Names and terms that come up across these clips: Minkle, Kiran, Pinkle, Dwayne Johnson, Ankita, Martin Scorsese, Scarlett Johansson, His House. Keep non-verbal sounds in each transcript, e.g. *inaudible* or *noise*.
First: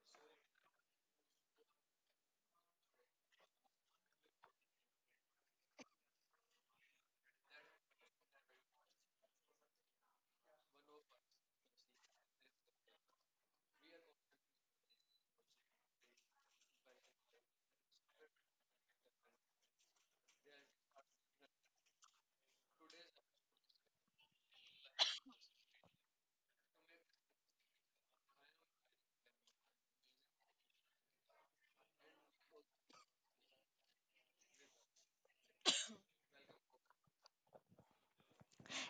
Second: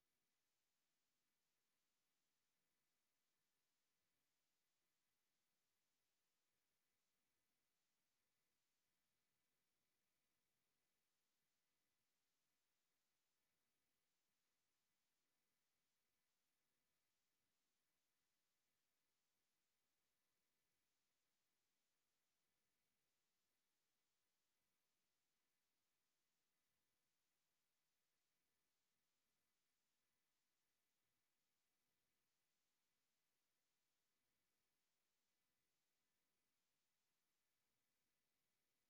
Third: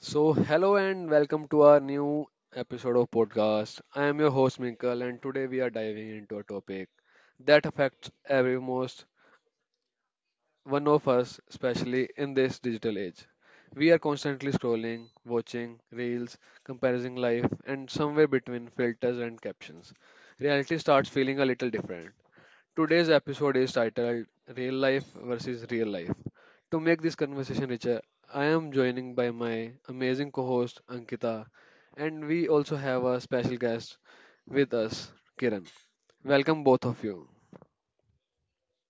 So, hello and welcome to our new episode of podcast. I am your host Minkle, and today we are diving into a topic that affects every most one of us, especially in this digital age. We are constantly scrolling, watching reels, comparing life, and somewhere between filters and captions, reality starts feeling a little different. Today's episode is titled Real Life versus Real Life. To make this conversation richer, I am joining by my amazing co host Ankita, and we also have a special guest with us, Kiran. Welcome, both of you.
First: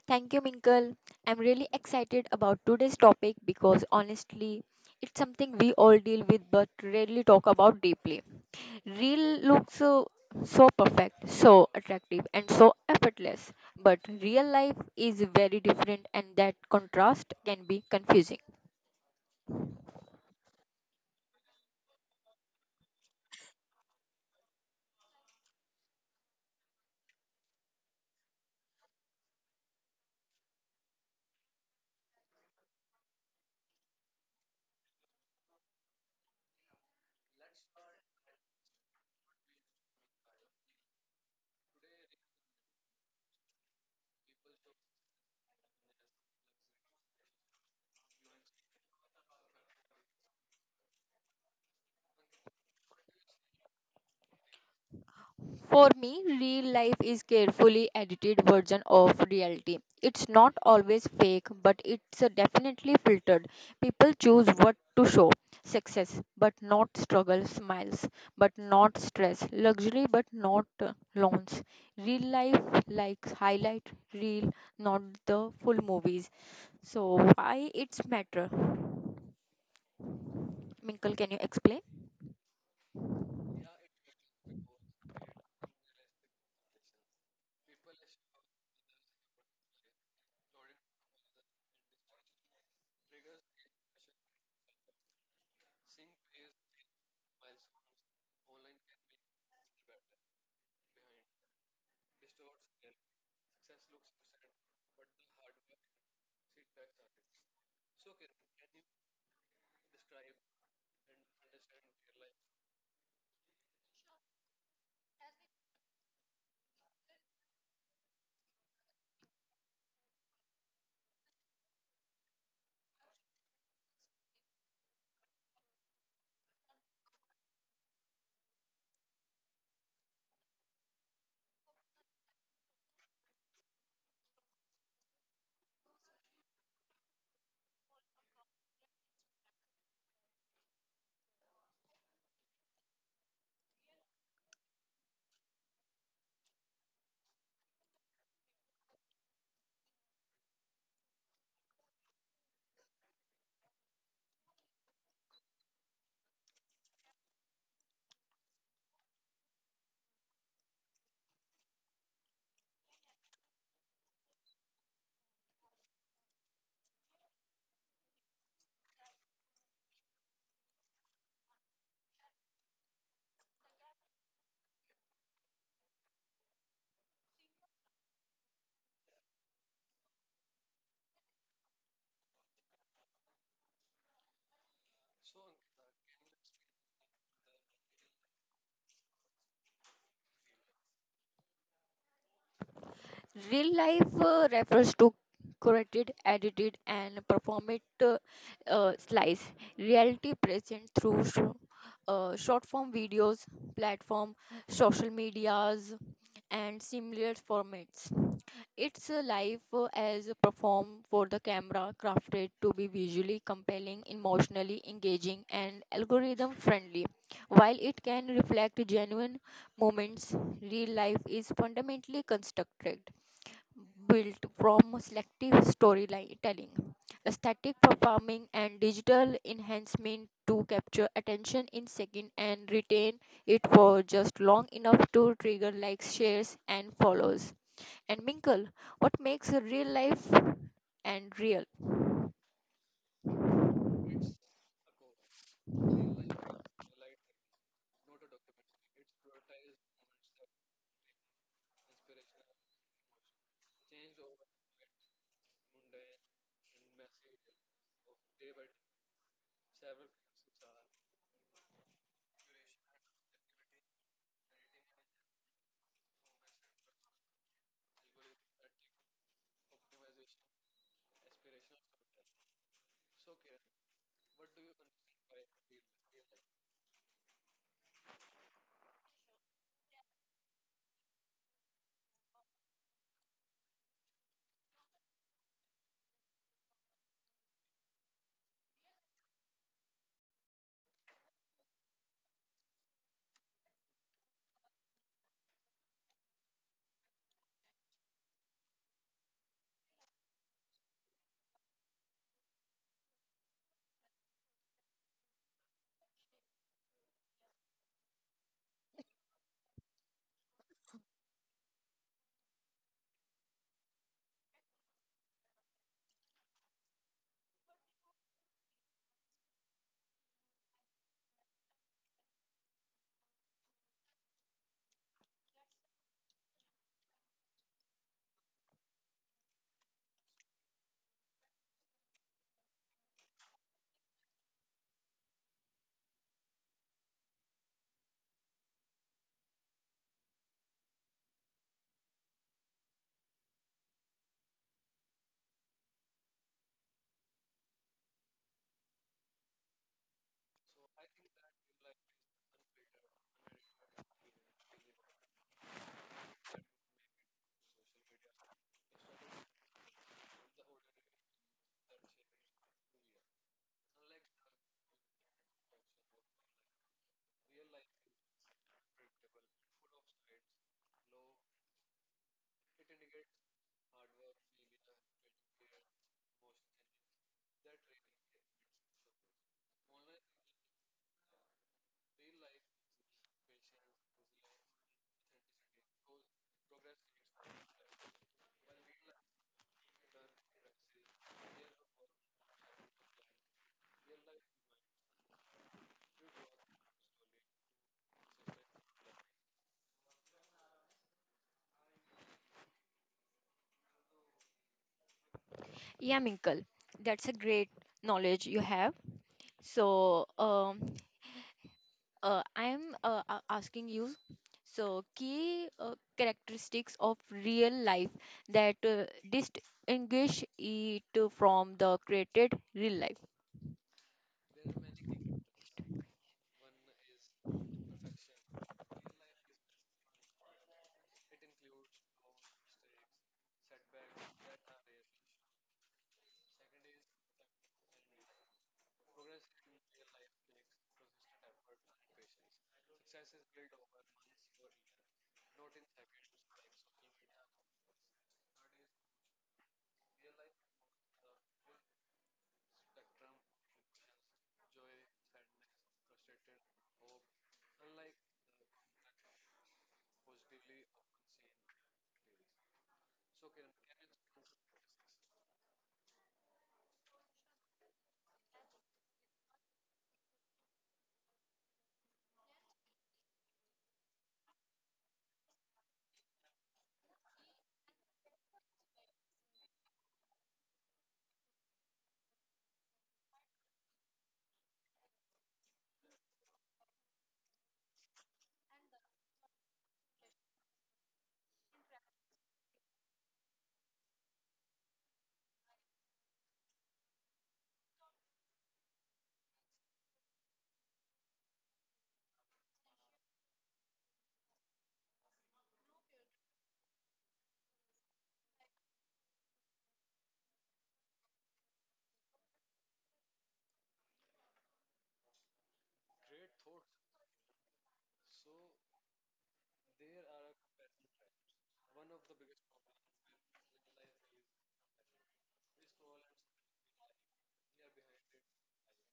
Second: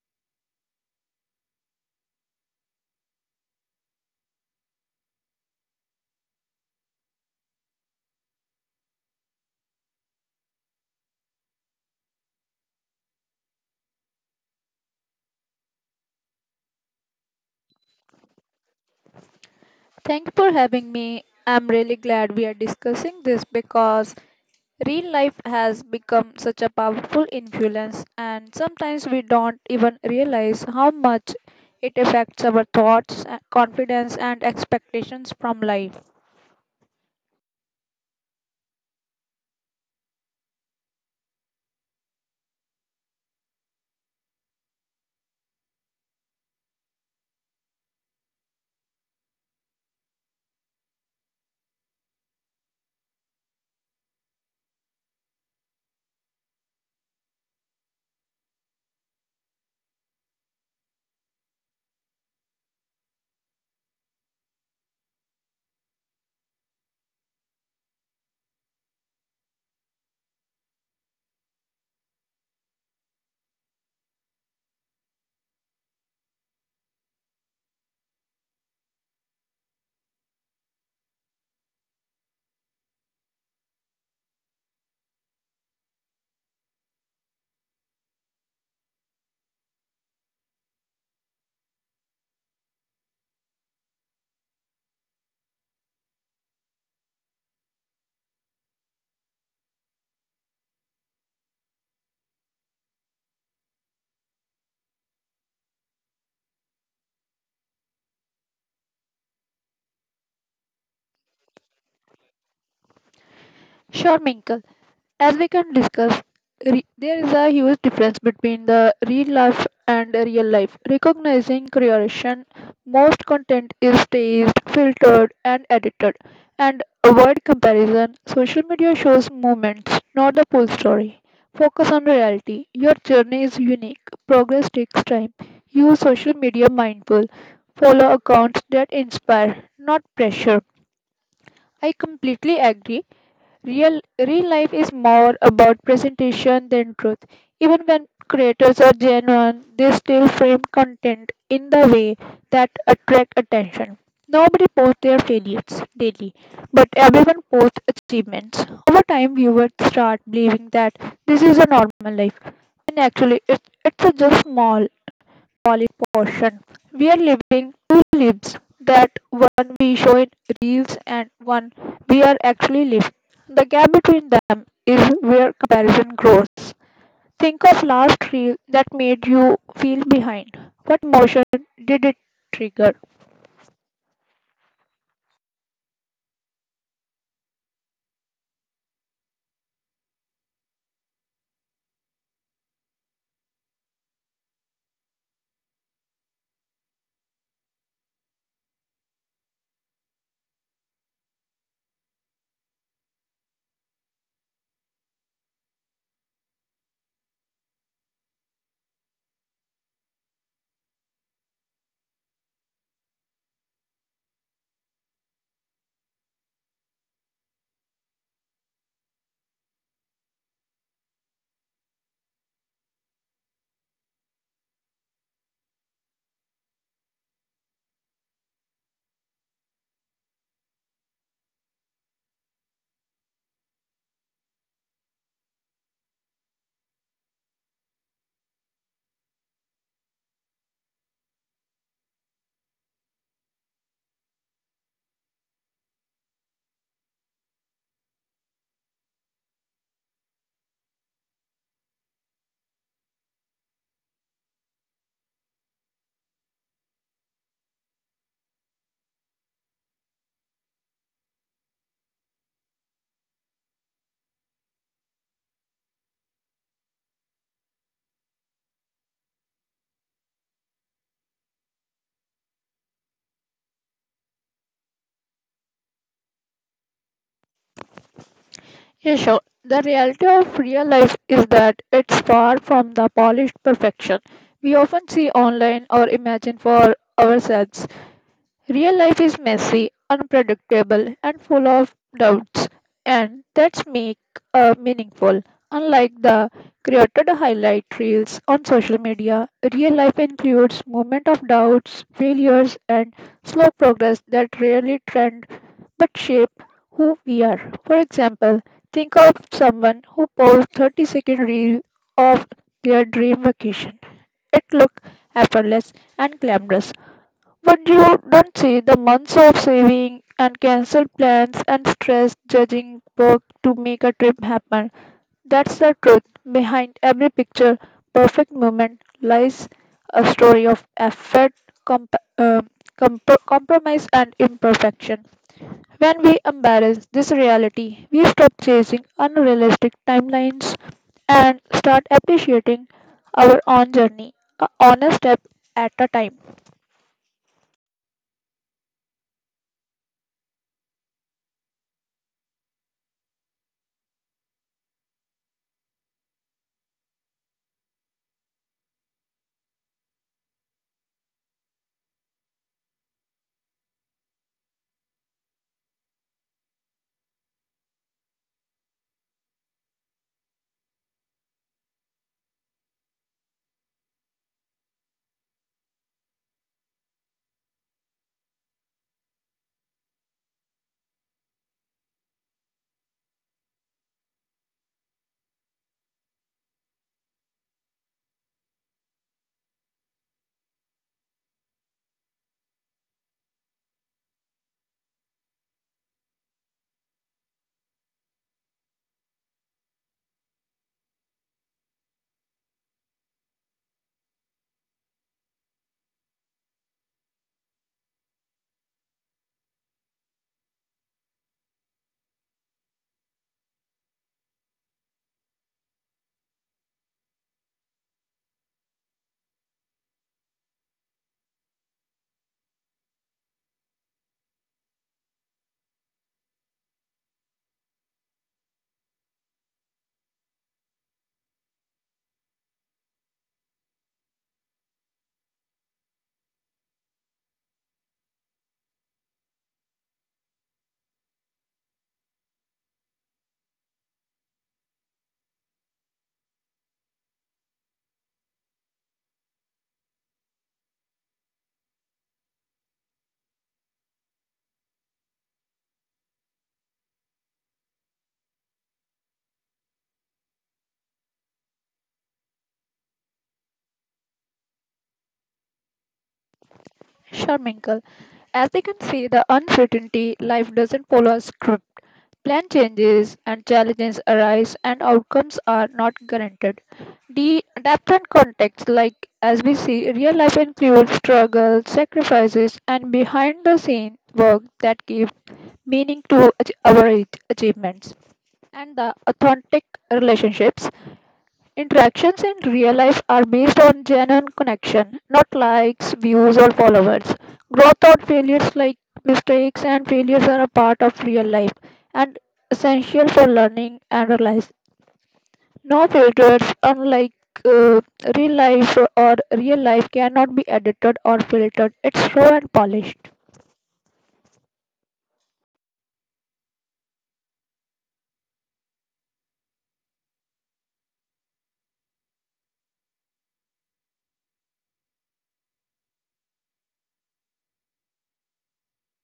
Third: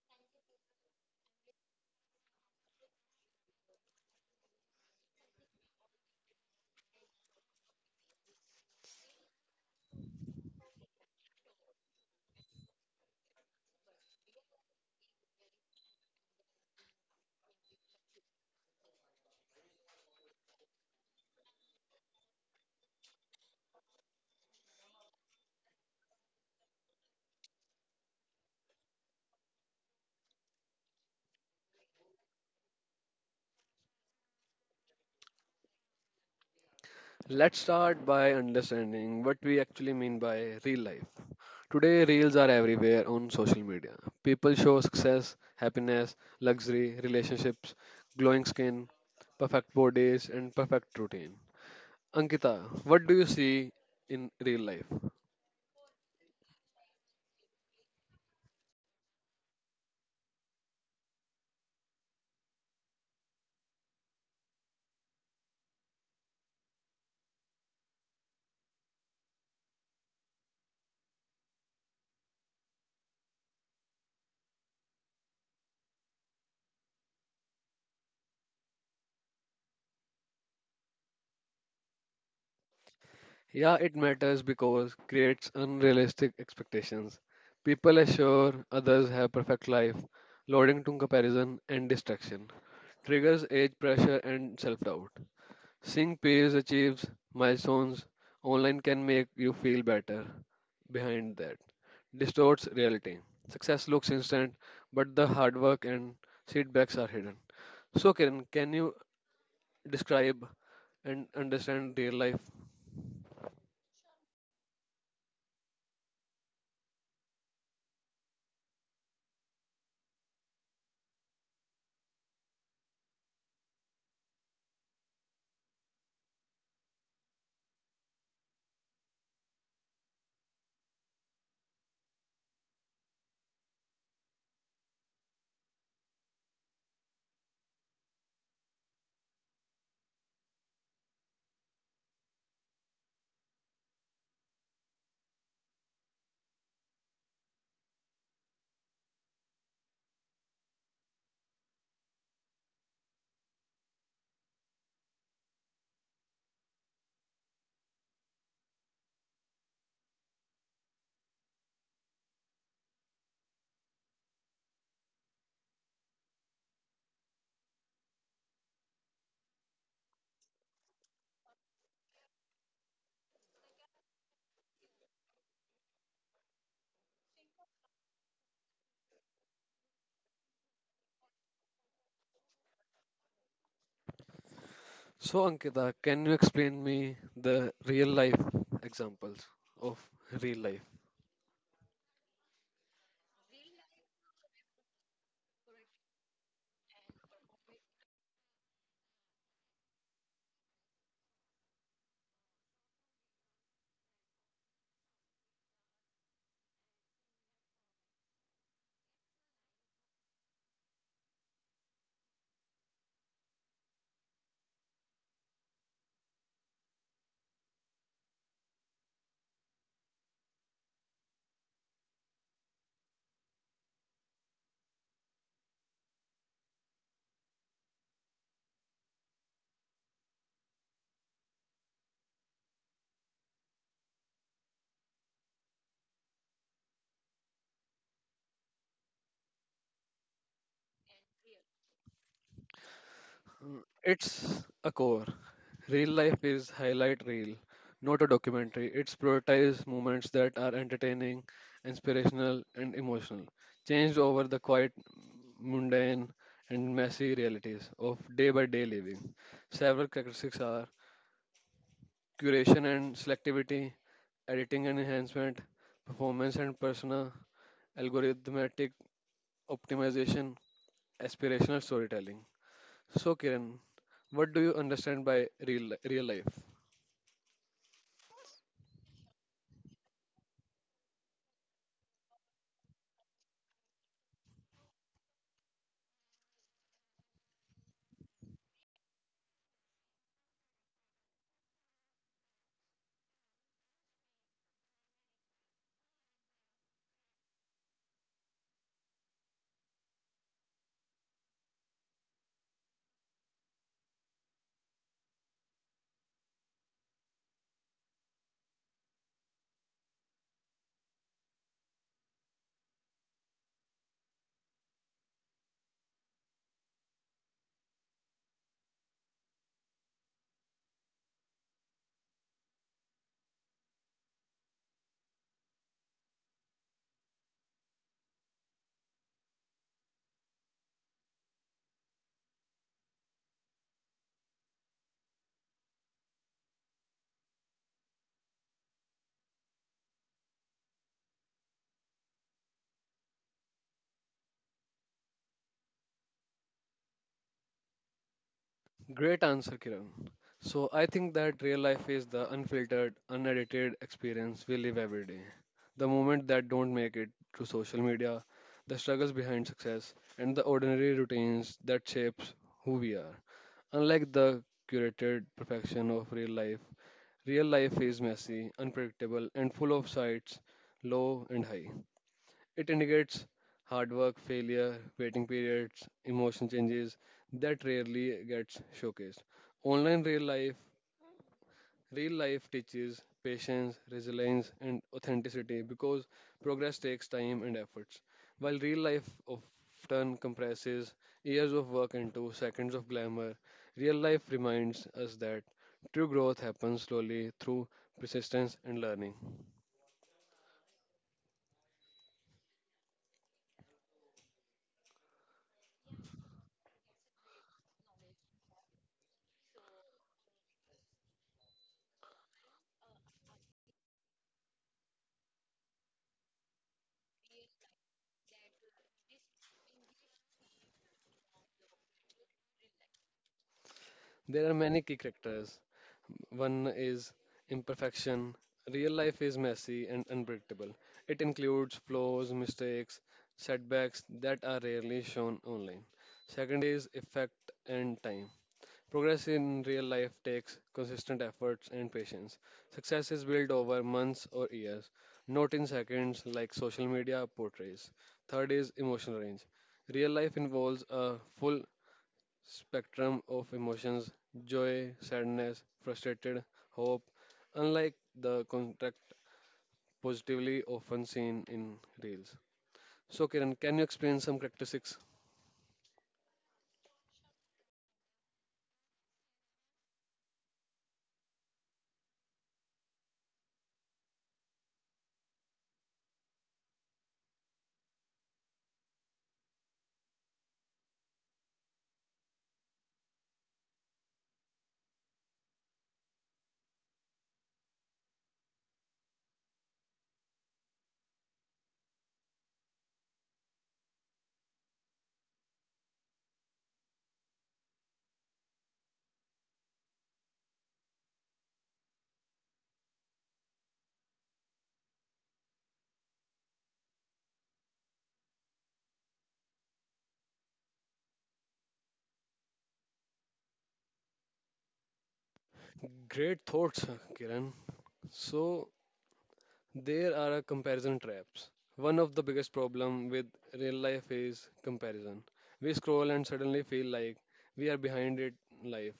Thank you, Minkle. I'm really excited about today's topic because honestly, it's something we all deal with but rarely talk about deeply. Real looks so, so perfect, so attractive, and so effortless, but real life is very different, and that contrast can be confusing. Thank you for having me. I'm really glad we are discussing this because real life has become such a powerful influence, and sometimes we don't even realize how much it affects our thoughts, confidence, and expectations from life. Let's start by understanding what we actually mean by real life. Today, reels are everywhere on social media. People show success, happiness, luxury, relationships, glowing skin, perfect bodies, and perfect routine. Ankita, what do you see in real life? For me, real life is carefully edited version of reality. It's not always fake, but it's definitely filtered. People choose what to show. Success, but not struggle, smiles, but not stress, luxury, but not loans. Real life likes highlight real, not the full movies. So why it's matter? Minkle, can you explain? Yeah, it matters because creates unrealistic expectations. People assure others have perfect life, loading to comparison and distraction, triggers age pressure and self-doubt. Seeing peers achieves milestones online can make you feel better behind that. Distorts reality. Success looks instant, but the hard work and setbacks are hidden. So Kiran, can you describe and understand real life? Sure, Minkle. As we can discuss, there is a huge difference between the real life and the real life. Recognizing creation, most content is staged, filtered, and edited. And avoid comparison. Social media shows moments, not the full story. Focus on reality. Your journey is unique. Progress takes time. Use social media mindful. Follow accounts that inspire, not pressure. I completely agree. Real life is more about presentation than truth. Even when creators are genuine, they still frame content in the way that attract attention. Nobody posts their failures daily, but everyone posts achievements. Over time, viewers start believing that this is a normal life, and actually it's a just small solid portion. We are living two lives, that one we show in reels and one we are actually living. The gap between them is where comparison grows. Think of last reel that made you feel behind. What emotion did it trigger? So, Ankita, can you explain me the real life examples of real life? Real life refers to curated, edited, and performed slice. Reality present through short form videos, platform, social medias, and similar formats. It's a life as a perform for the camera, crafted to be visually compelling, emotionally engaging, and algorithm friendly. While it can reflect genuine moments, real life is fundamentally constructed built from selective storytelling, static performing, and digital enhancement to capture attention in seconds and retain it for just long enough to trigger likes, shares, and follows. And Minkle, what makes a real life and real? It's a core. Real life is highlight reel, not a documentary. It's prioritized moments that are entertaining, inspirational, and emotional, changed over the quiet, mundane, and messy realities of day by day living. Several characteristics are curation and selectivity, editing and enhancement, performance and persona, algorithmic optimization, aspirational storytelling. So, Kiran, what do you understand by real, real life? Yeah, sure. The reality of real life is that it's far from the polished perfection we often see online or imagine for ourselves. Real life is messy, unpredictable, and full of doubts, and that's make meaningful. Unlike the created highlight reels on social media, real life includes moments of doubts, failures, and slow progress that rarely trend but shape who we are. For example, think of someone who posts 30-second reel of their dream vacation. It looked effortless and glamorous, but you don't see the months of saving and cancel plans and stress judging work to make a trip happen. That's the truth. Behind every picture, perfect moment lies a story of effort, comp- uh, compromise, and imperfection. When we embrace this reality, we stop chasing unrealistic timelines and start appreciating our own journey, a honest step at a time. Great answer, Kiran. So, I think that real life is the unfiltered, unedited experience we live every day. The moment that don't make it to social media, the struggles behind success, and the ordinary routines that shapes who we are. Unlike the curated perfection of real life is messy, unpredictable, and full of sides low and high. It indicates hard work, failure, waiting periods, emotion changes that rarely gets showcased. Online real life. Real life teaches patience, resilience, and authenticity because progress takes time and efforts. While real life often compresses years of work into seconds of glamour, real life reminds us that true growth happens slowly through persistence and learning. Yeah, Minkle, that's a great knowledge you have. So, I am asking you, so key characteristics of real life that distinguish it from the created real life. There are many key characters. One is imperfection. Real life is messy and unpredictable. It includes flaws, mistakes, setbacks that are rarely shown online. Second is effect and time. Progress in real life takes consistent efforts and patience. Success is built over months or years, not in seconds like social media portrays. Third is emotional range. Real life involves a full spectrum of emotions joy, sadness, frustrated, hope, unlike the contract positively often seen in reels. So, Kiran, can you explain some characteristics? Sharminkle. As they can see, the uncertainty life doesn't follow a script. Plan changes and challenges arise, and outcomes are not guaranteed. The depth and context, like as we see, real life includes struggles, sacrifices, and behind the scene work that give meaning to our achievements. And the authentic relationships. Interactions in real life are based on genuine connection, not likes, views, or followers. Growth or failures, like mistakes and failures, are a part of real life and essential for learning and realize. No filters, unlike uh, real life or real life, cannot be edited or filtered. It's raw and polished. Great thoughts, Kiran. So, there are a comparison traps. One of the biggest problem with real life is comparison. We scroll and suddenly feel like we are behind it life.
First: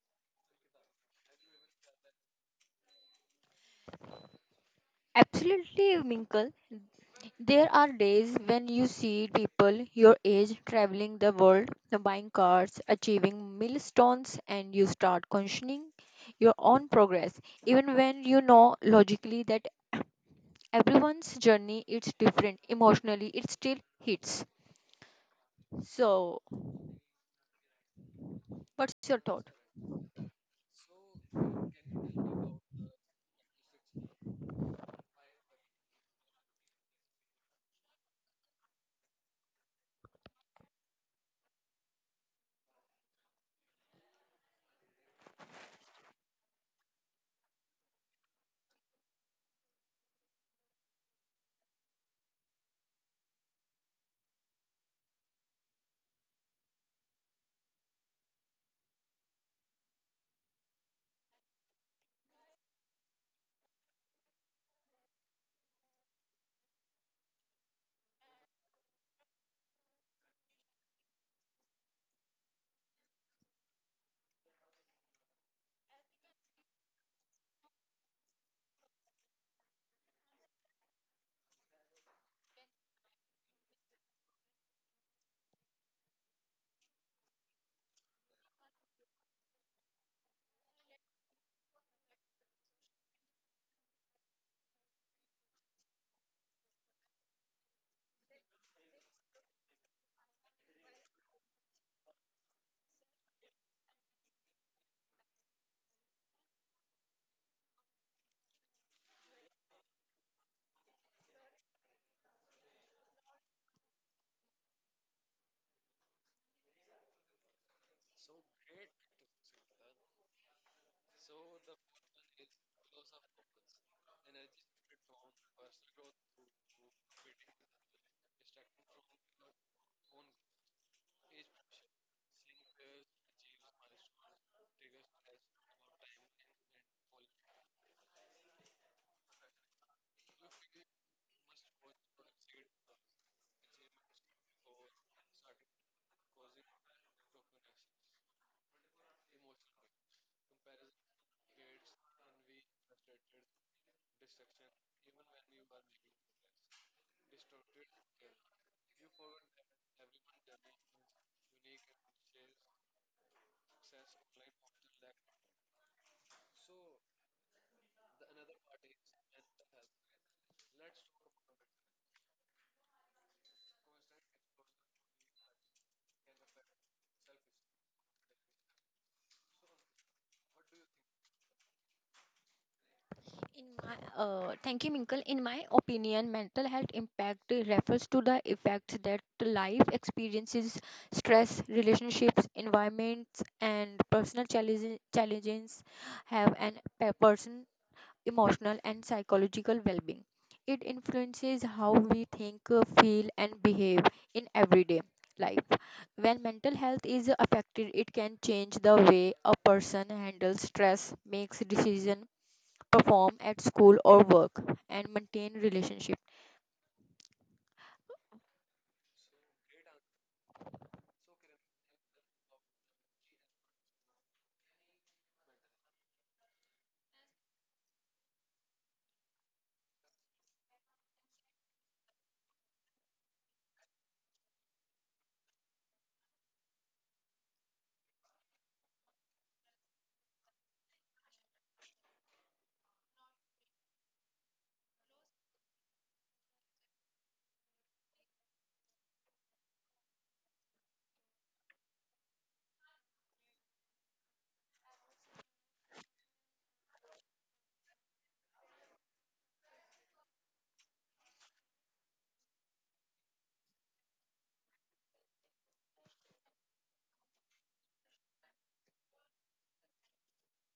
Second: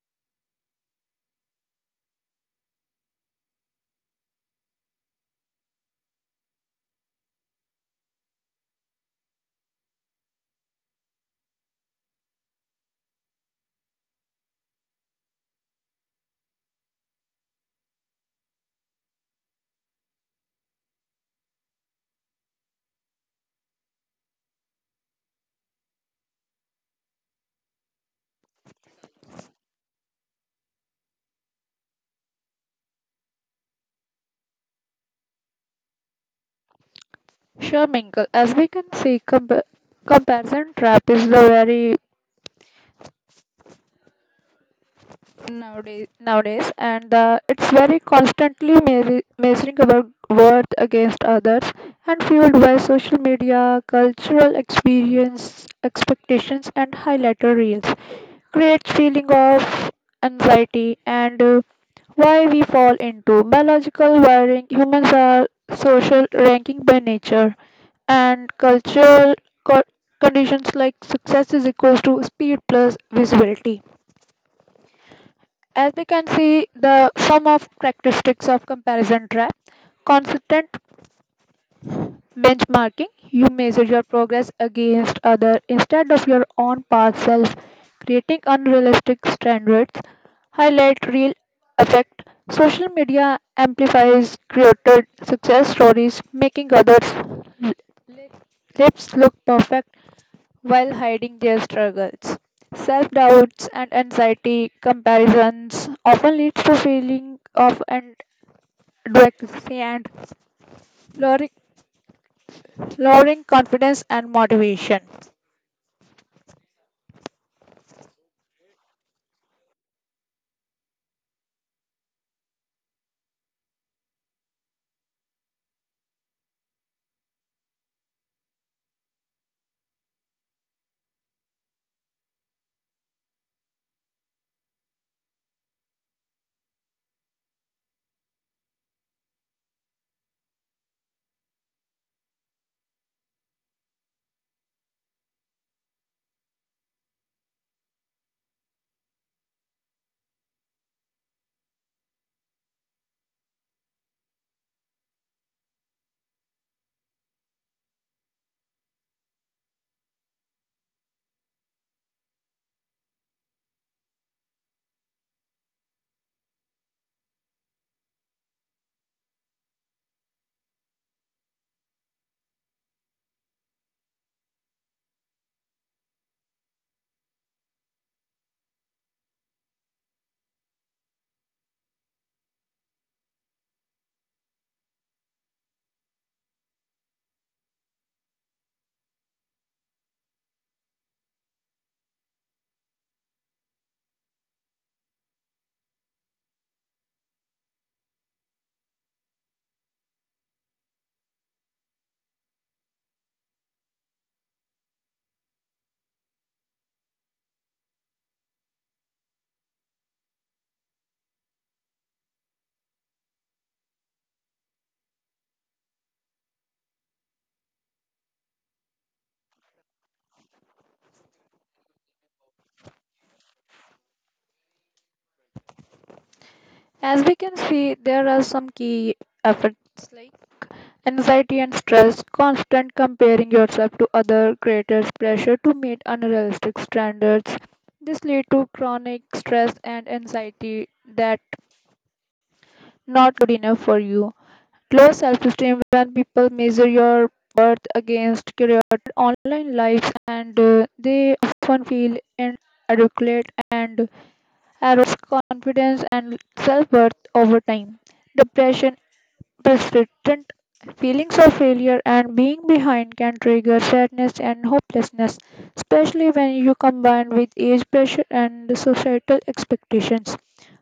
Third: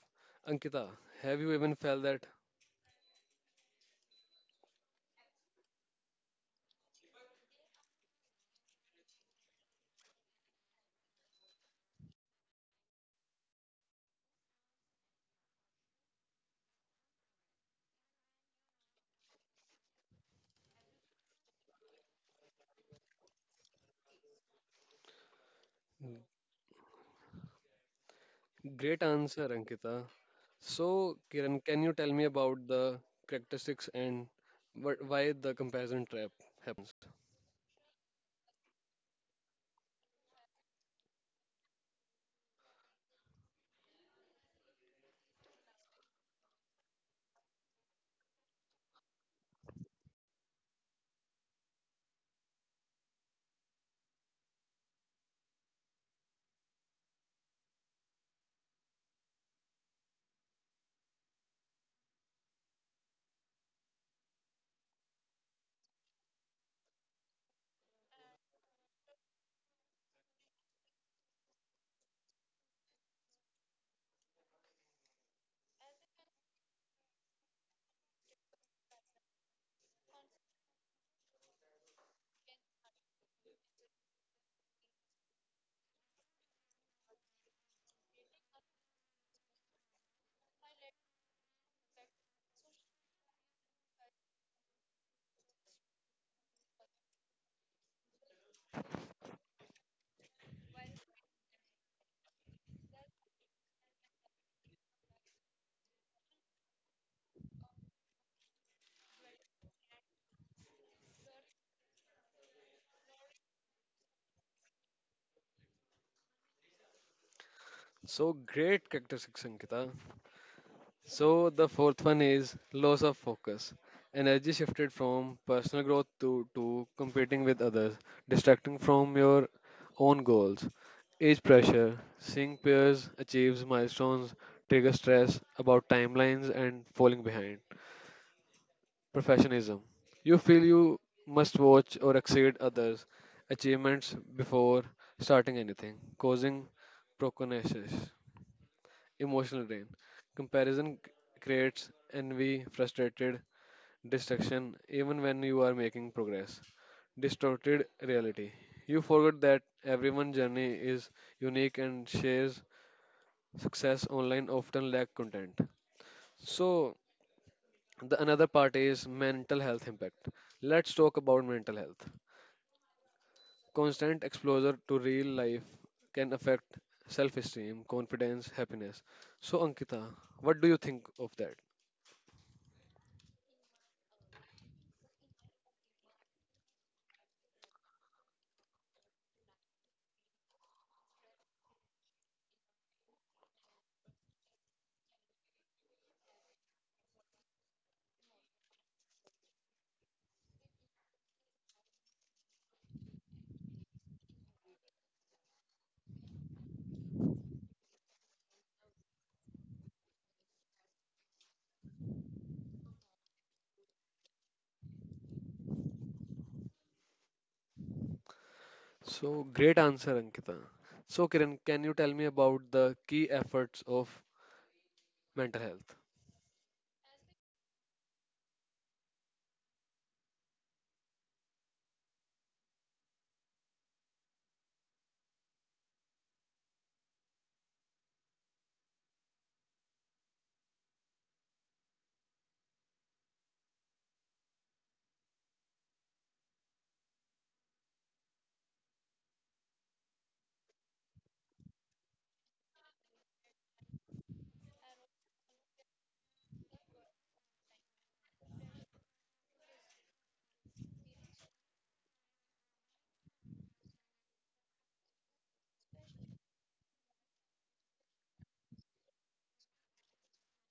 Ankita, have you even felt that? Absolutely, Minkle. There are days when you see people your age traveling the world, buying cars, achieving milestones, and you start questioning your own progress, even when you know logically that *clears throat* everyone's journey is different. Emotionally, it still hits. So, what's your Great thought? answer, Ankita. So, Kiran, can you tell me about the characteristics and what, why the comparison trap happens? Sure, Minkle. As we can see, comparison trap is the very nowadays and it's very constantly measuring our worth against others and fueled by social media cultural experience expectations and highlighter reels, creates feeling of anxiety, and why we fall into biological wiring. Humans are social ranking by nature and cultural co- conditions like success is equals to speed plus visibility. As we can see, the some of characteristics of comparison trap: consistent benchmarking. You measure your progress against other instead of your own past self, creating unrealistic standards. Highlight real effect. Social media amplifies created success stories, making others lips look perfect while hiding their struggles. Self doubts and anxiety comparisons often leads to feeling of inadequacy and lowering, lowering confidence and motivation. So, great characteristics, Ankita. So, the fourth one is loss of focus. Energy shifted from personal growth to competing with others, distracting from your own goals. Age pressure, seeing peers achieve milestones, trigger stress about timelines and falling behind. Professionalism. You feel you must watch or exceed others' achievements before starting anything, causing procrastination. Emotional drain. Comparison c- creates envy, frustrated, distraction, even when you are making progress. Distorted reality. You forget that everyone's journey is unique and shares success online often lack content. So the another part is mental health impact. Let's talk about mental health. Constant exposure to real life can affect self esteem, confidence, happiness. So, Ankita, what do you think of that? In my, Thank you, Minkle. In my opinion, mental health impact refers to the effects that life experiences, stress, relationships, environments, and personal challenges have on a person emotional, and psychological well being. It influences how we think, feel, and behave in everyday life. When mental health is affected, it can change the way a person handles stress, makes decisions, perform at school or work, and maintain relationships. So, great answer, Ankita. So, Kiran, can you tell me about the key efforts of mental health? As we can see, there are some key effects like anxiety and stress, constant comparing yourself to other creators, pressure to meet unrealistic standards. This lead to chronic stress and anxiety that not good enough for you. Low self esteem when people measure your worth against career, online lives, and they often feel inadequate and erodes confidence and self worth over time. Depression, persistent feelings of failure and being behind can trigger sadness and hopelessness, especially when you combine with age pressure and societal expectations.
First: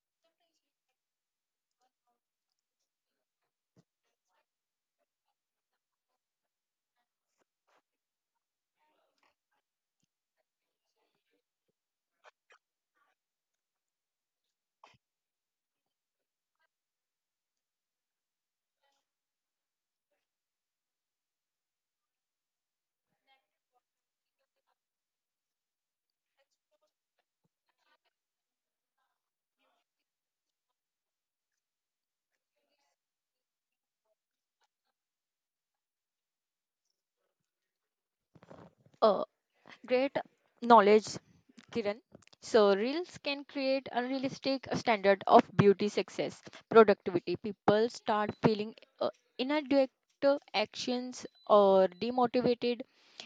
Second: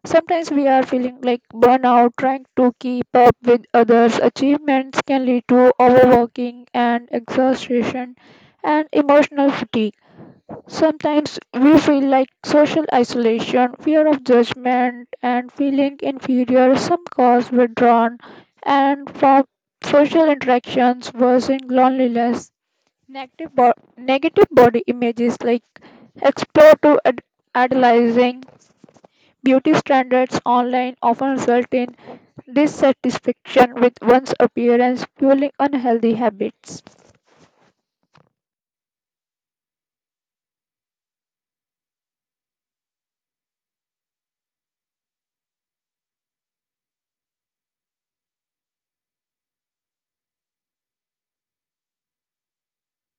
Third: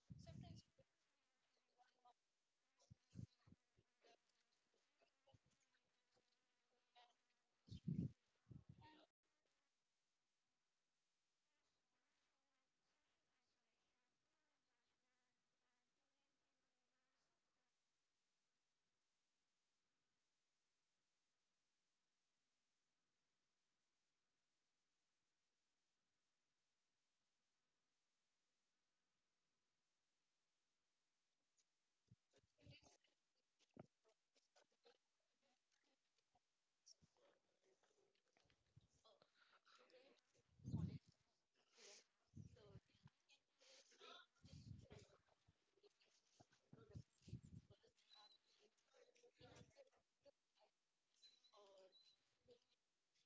Sometimes we are feeling like burnout, trying to keep up with others' achievements can lead to overworking and exhaustion and emotional fatigue. Sometimes we feel like social isolation, fear of judgment, and feeling inferior, some cause withdrawn, and from social interactions worsening loneliness. Negative, negative body images, like explore to ad- idolizing beauty standards online often result in dissatisfaction with one's appearance, fueling unhealthy habits. Great knowledge, Kiran. So, reels can create unrealistic standard of beauty, success, productivity. People start feeling uh, inadequate actions or demotivated.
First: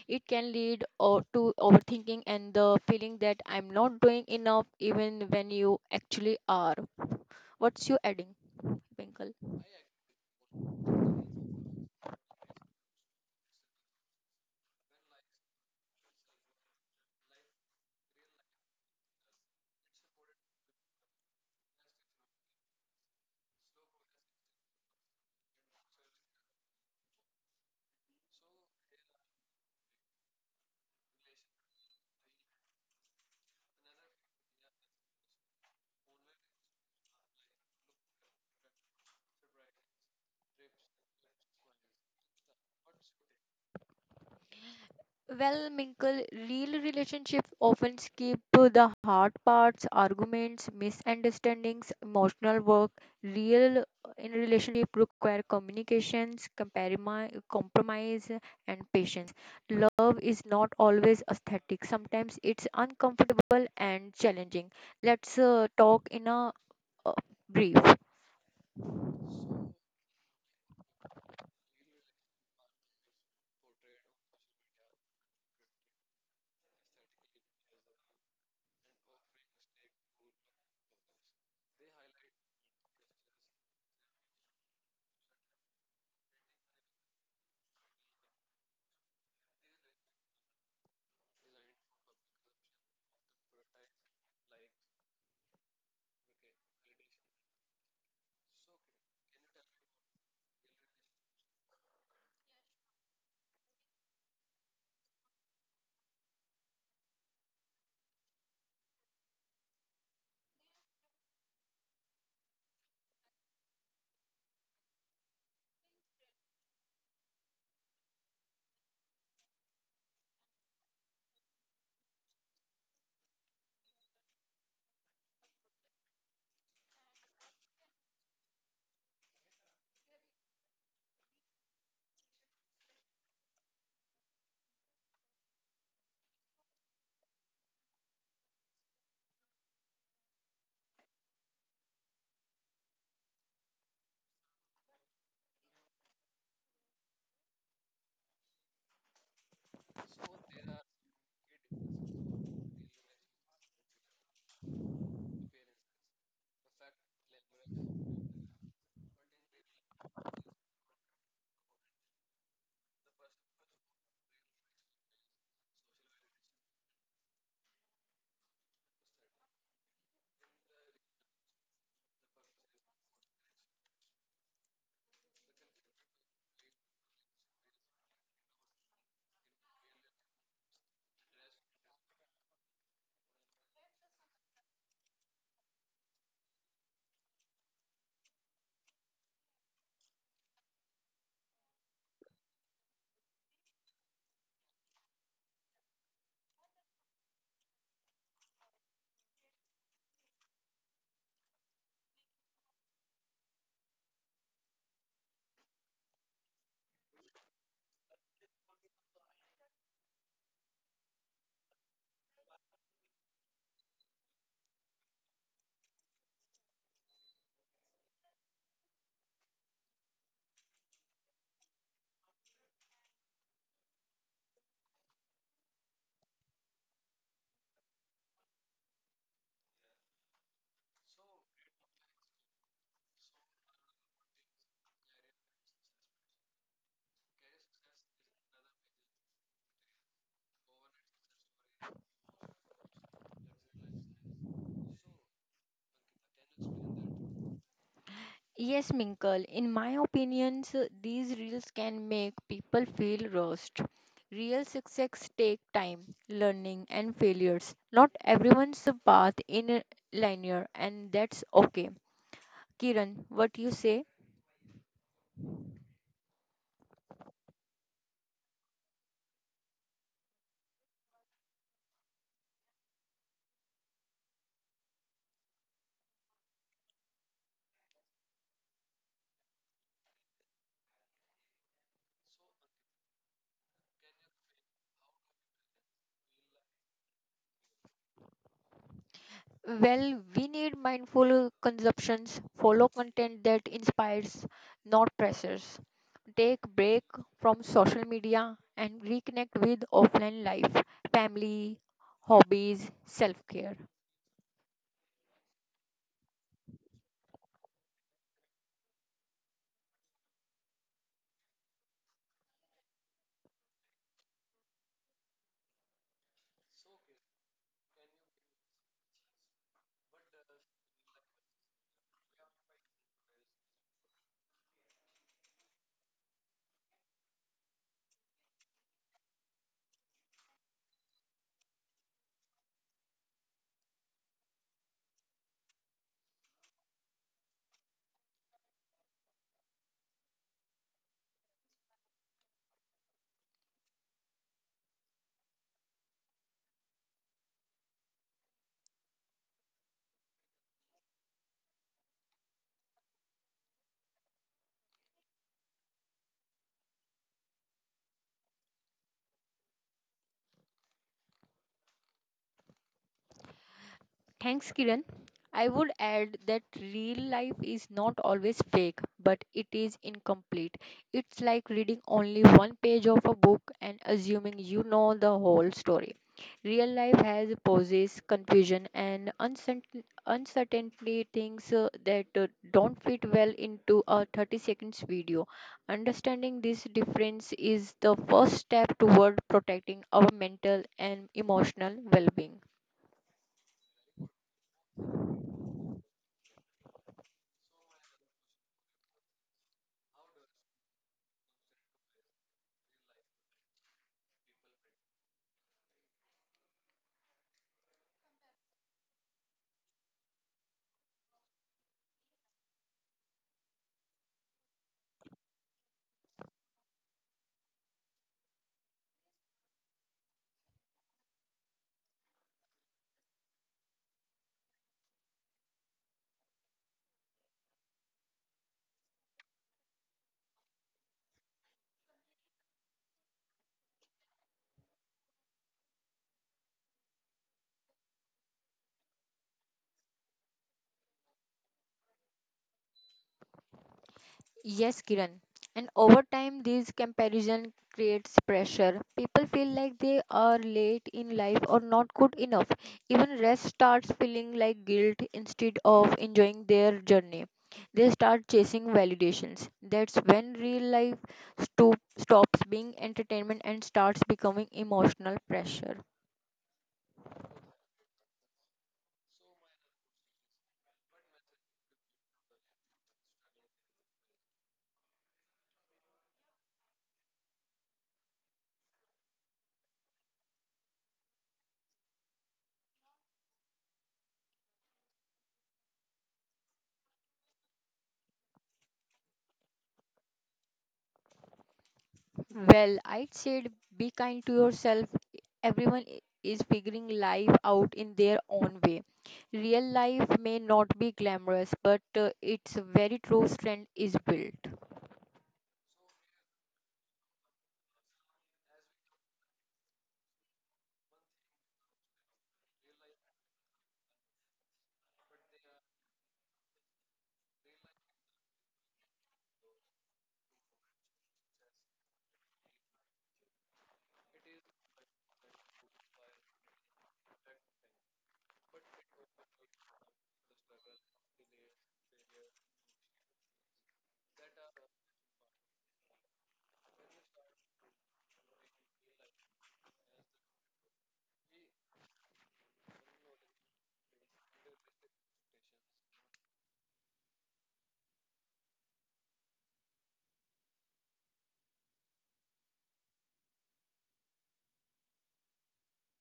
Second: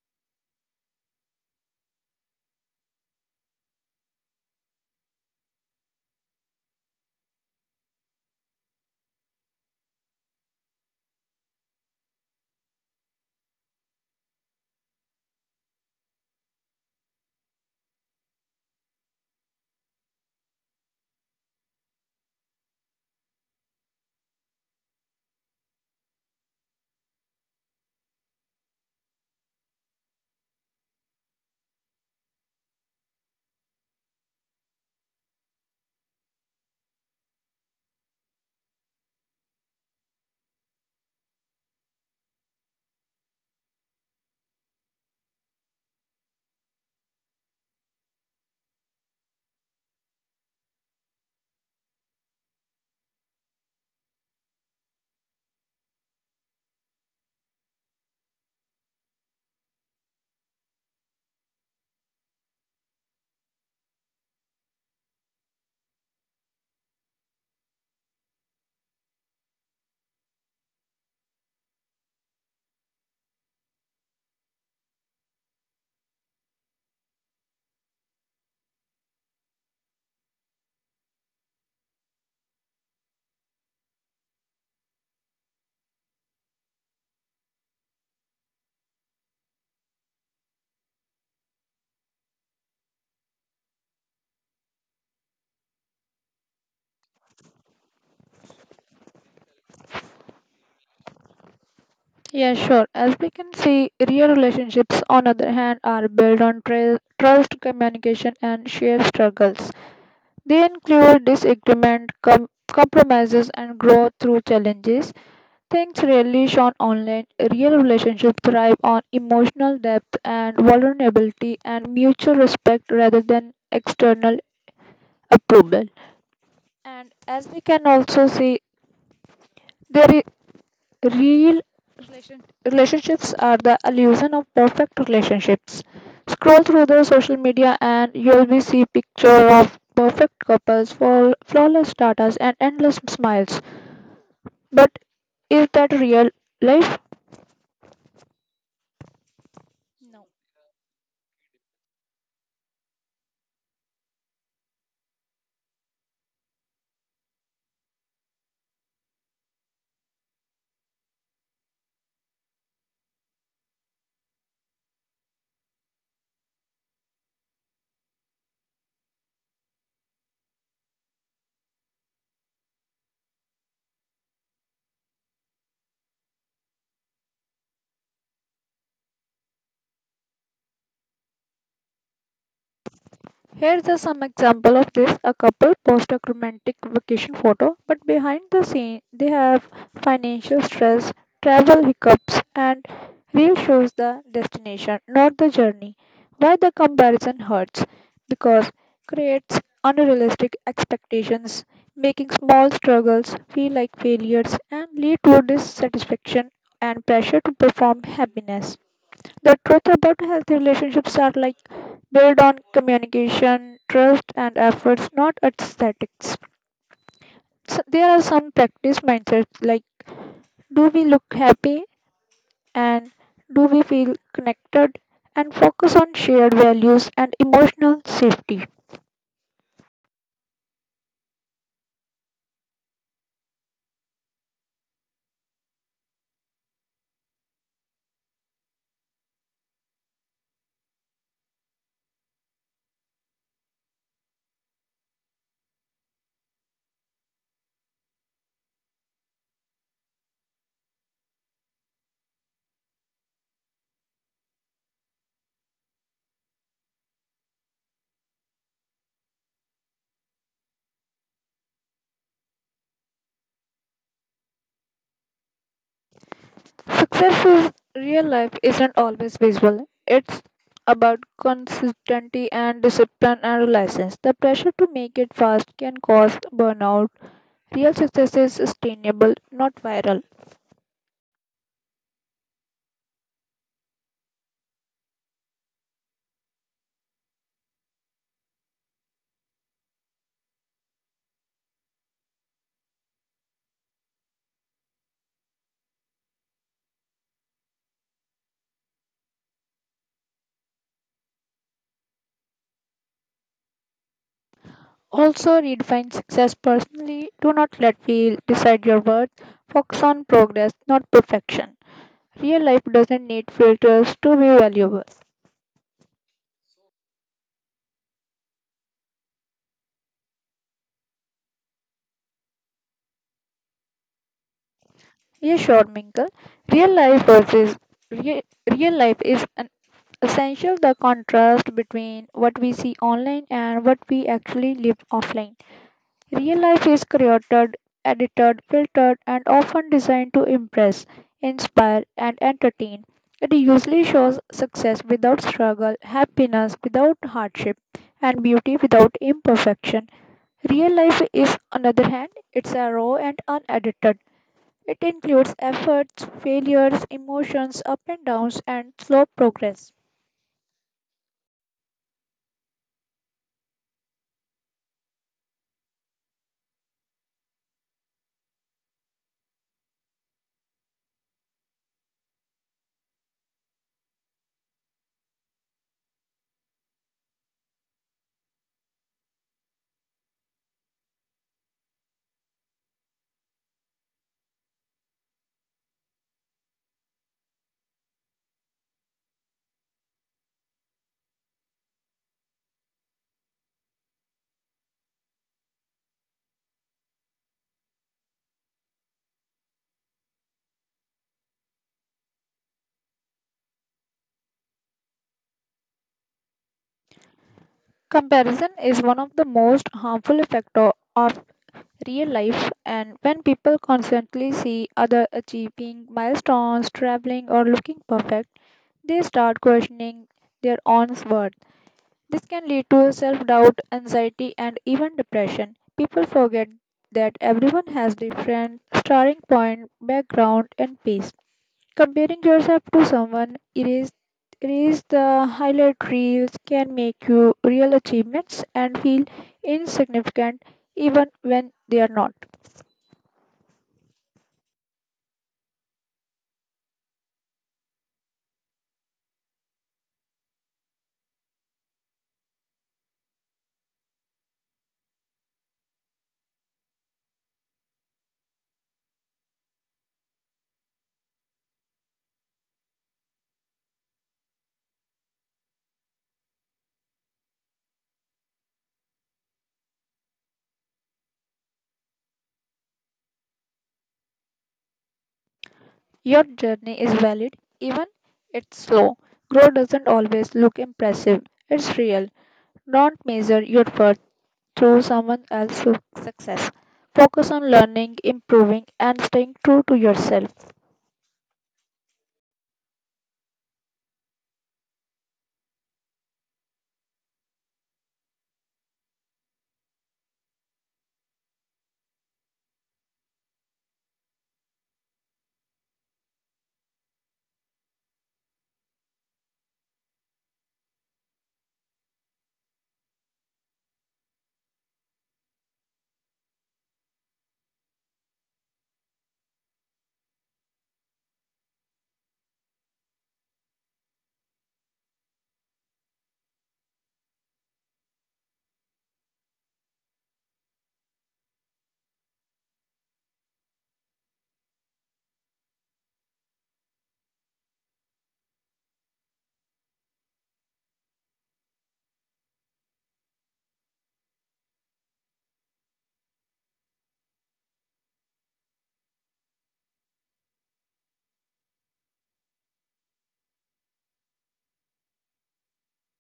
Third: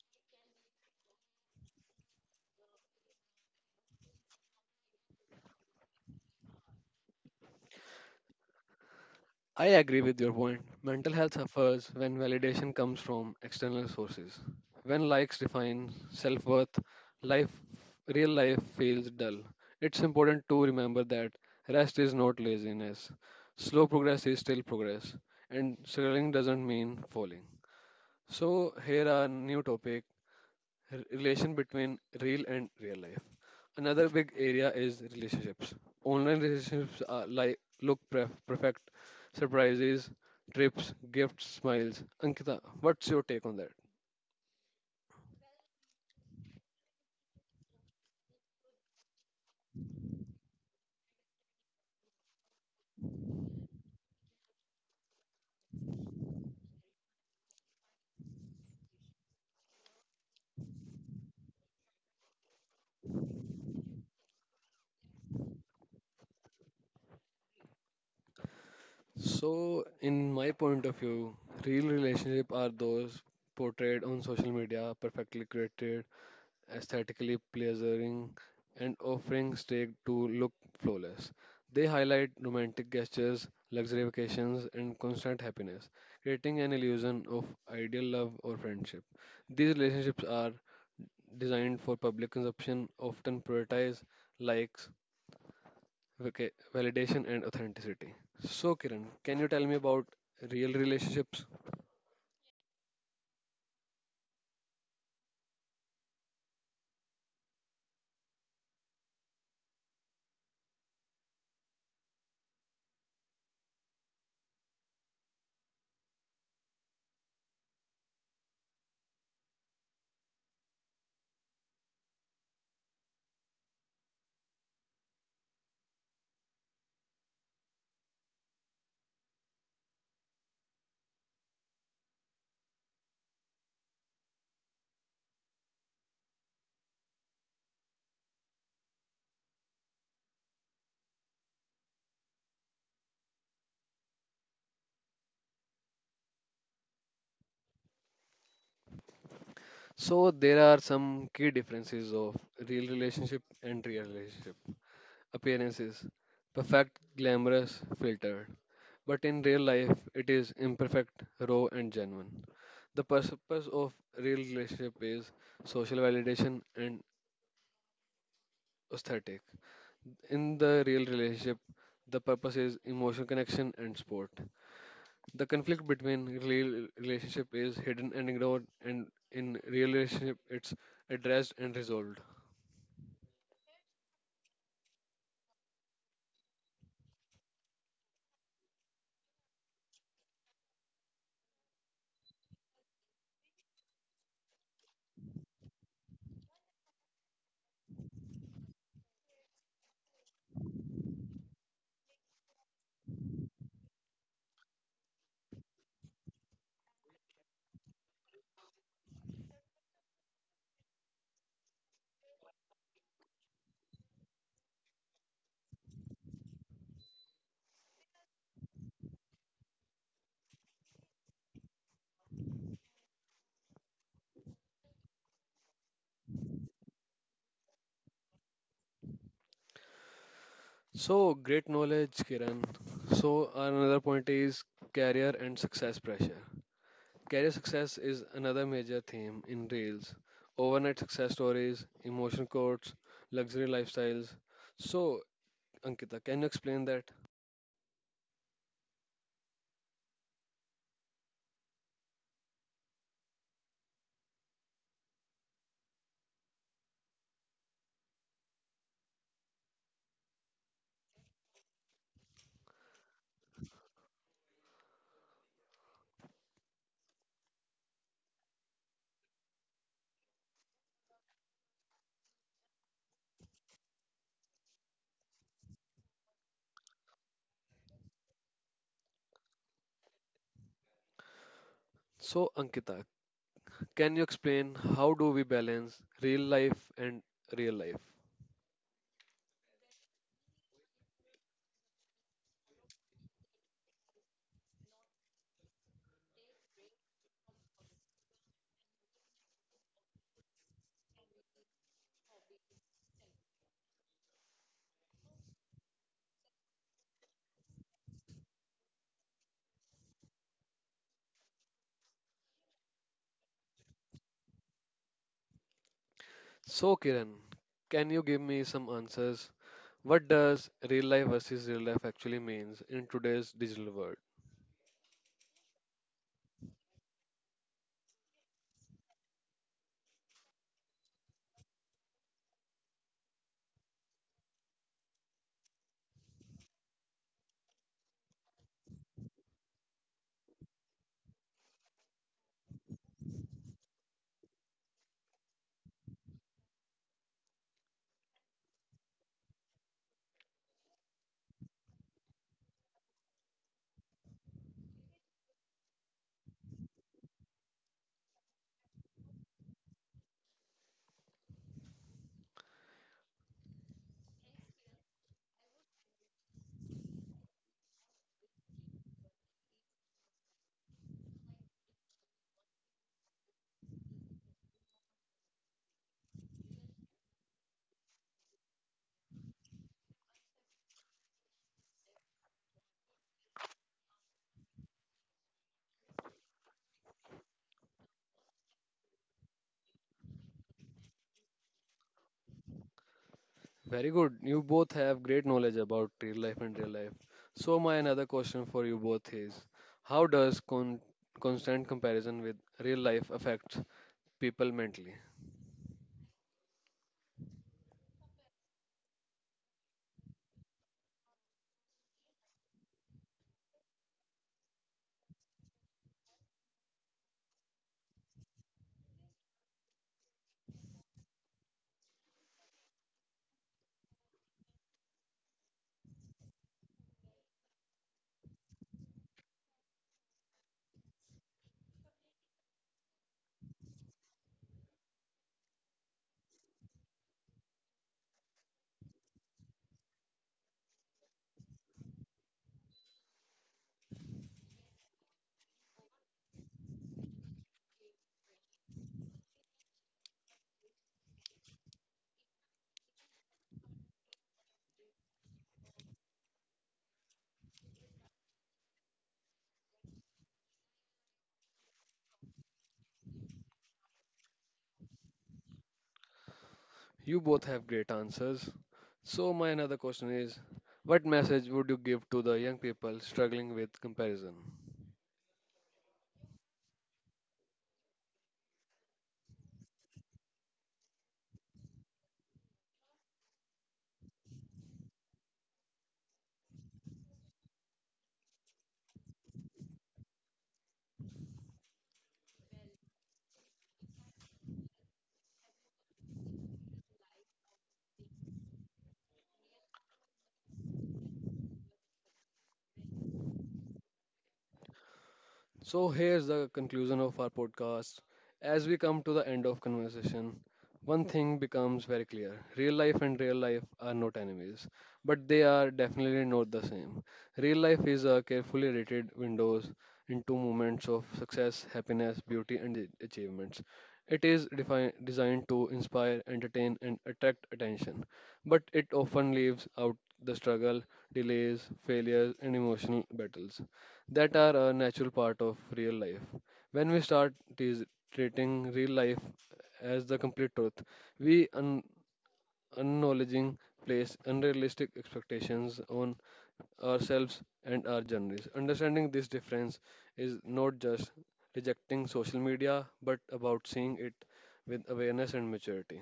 It can lead or to overthinking and the feeling that I'm not doing enough, even when you actually are. What's you adding, Pinkle? I agree with your point. Mental health suffers when validation comes from external sources. When likes define self worth, life, real life feels dull. It's important to remember that rest is not laziness. Slow progress is still progress, and struggling doesn't mean falling. So, here are new topic relation between real and real life. Another big area is relationships. Online relationships are like look perfect, surprises, trips, gifts, smiles. Ankita, what's your take on that? Well, Minkle, real relationships often skip to the hard parts, arguments, misunderstandings, emotional work. Real in relationship require communications, compromise, and patience. Love is not always aesthetic. Sometimes it's uncomfortable and challenging. Let's talk in a uh, brief. So, in my point of view, real relationship are those portrayed on social media, perfectly created, aesthetically pleasing, and offering steak to look flawless. They highlight romantic gestures, luxury vacations, and constant happiness, creating an illusion of ideal love or friendship. These relationships are designed for public consumption, often prioritize likes, validation, and authenticity. So, Kiran, can you tell me about real relationships? Yeah, sure. As we can see, real relationships, on other hand, are built on trust, communication, and shared struggles. They include disagreement, compromises, and growth through challenges. Things rarely shown online, real relationships thrive on emotional depth and vulnerability and mutual respect rather than external approval. And as we can also see, there is real relation. Relationships are the illusion of perfect relationships. Scroll through the social media and you'll be see picture of perfect couples, flawless status and endless smiles. But is that real life? So, there are some key differences of real relationship and real relationship. Appearances, perfect, glamorous, filtered. But in real life, it is imperfect, raw, and genuine. The purpose of real relationship is social validation and aesthetic. In the real relationship, the purpose is emotional connection and sport. The conflict between real relationship is hidden and ignored, and in real relationship, it's addressed and resolved. Here's some example of this. A couple post a romantic vacation photo, but behind the scene they have financial stress, travel hiccups, and real shows the destination, not the journey. Why the comparison hurts? Because creates unrealistic expectations, making small struggles feel like failures and lead to dissatisfaction and pressure to perform happiness. The truth about healthy relationships are like built on communication, trust, and efforts, not aesthetics. So there are some practice mindsets like do we look happy and do we feel connected and focus on shared values and emotional safety. So great knowledge, Kiran. So another point is career and success pressure. Career success is another major theme in Reels. Overnight success stories, emotion quotes, luxury lifestyles. So, Ankita, can you explain that? Yes, Minkle, in my opinions, these reels can make people feel rushed. Real success take time, learning and failures. Not everyone's path in a linear and that's okay. Kiran, what you say? Success in real life isn't always visual. It's about consistency and discipline and reliance. The pressure to make it fast can cause burnout. Real success is sustainable, not viral. So, Ankita, can you explain how do we balance real life and real life? Well, we need mindful consumptions, follow content that inspires, not pressures. Take break from social media and reconnect with offline life, family, hobbies, self-care. Also, redefine success personally. Do not let feel decide your worth. Focus on progress, not perfection. Real life doesn't need filters to be valuable. So, Kiran, can you give me some answers? What does real life versus real life actually means in today's digital world? Yes, sure, Minkle. Real life versus real, real life is an essential the contrast between what we see online and what we actually live offline. Real life is created, edited, filtered, and often designed to impress, inspire, and entertain. It usually shows success without struggle, happiness without hardship, and beauty without imperfection. Real life is, on the other hand, it's a raw and unedited. It includes efforts, failures, emotions, up and downs, and slow progress. Thanks, Kiran. I would add that real life is not always fake, but it is incomplete. It's like reading only one page of a book and assuming you know the whole story. Real life has pauses, confusion, and uncertainty things that don't fit well into a 30 seconds video. Understanding this difference is the first step toward protecting our mental and emotional well being. Very good. You both have great knowledge about real life and real life. So my another question for you both is, how does constant comparison with real life affect people mentally? Comparison is one of the most harmful factor of real life, and when people constantly see other achieving milestones, traveling or looking perfect, they start questioning their own worth. This can lead to self-doubt, anxiety and even depression. People forget that everyone has different starting point, background and pace. Comparing yourself to someone erase the highlight reels can make you real achievements and feel insignificant even when they are not. Yes, Kiran. And over time, these comparison creates pressure. People feel like they are late in life or not good enough. Even rest starts feeling like guilt instead of enjoying their journey. They start chasing validations. That's when real life stops being entertainment and starts becoming emotional pressure. You both have great answers. So my another question is, what message would you give to the young people struggling with comparison? Your journey is valid even it's slow. Growth doesn't always look impressive. It's real. Don't measure your worth through someone else's success. Focus on learning, improving and staying true to yourself. Well, I'd said be kind to yourself. Everyone is figuring life out in their own way. Real life may not be glamorous, but its very true strength is built. So here's the conclusion of our podcast. As we come to the end of conversation, one thing becomes very clear. Real life and real life are not enemies, but they are definitely not the same. Real life is a carefully rated windows into moments of success, happiness, beauty and achievements. It is designed to inspire, entertain and attract attention, but it often leaves out the struggle, delays, failures and emotional battles that are a natural part of real life. When we start treating real life as the complete truth, we unknowledging place unrealistic expectations on ourselves and our journeys. Understanding this difference is not just rejecting social media, but about seeing it with awareness and maturity.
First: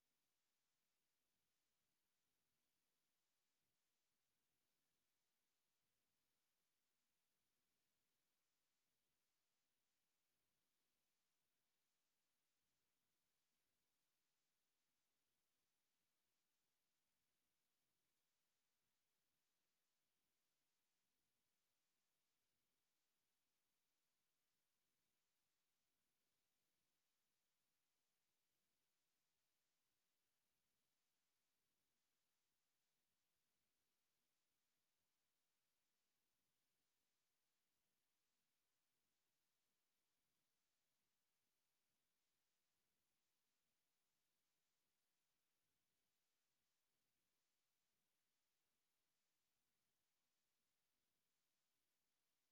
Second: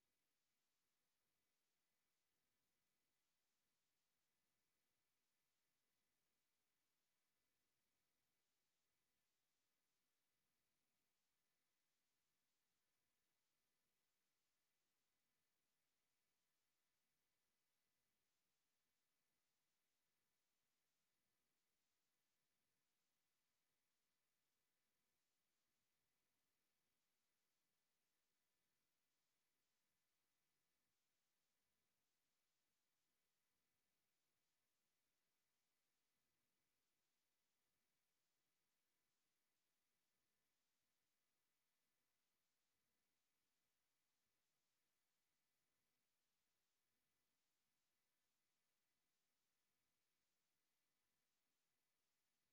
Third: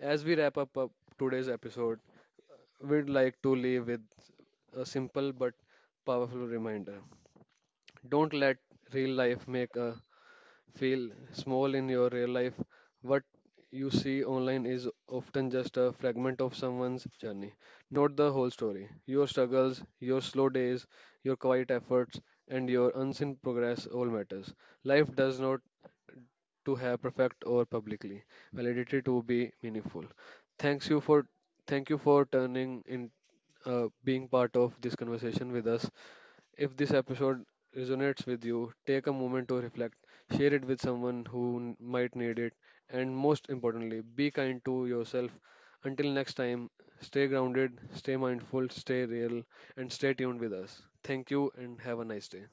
As we wrap up today's episode, we'd like to leave with a simple but powerful reminder, don't let real life make a feel small in your real life. What you see online is often just a fragment of someone's journey, not the whole story. Your struggles, your slow days, your quiet efforts, and your unseen progress all matters. Life does not to have perfect or publicly validity to be meaningful. Thanks you for thank you for turning in, being part of this conversation with us. If this episode resonates with you, take a moment to reflect, share it with someone who might need it, and most importantly, be kind to yourself. Until next time, stay grounded, stay mindful, stay real, and stay tuned with us. Thank you and have a nice day.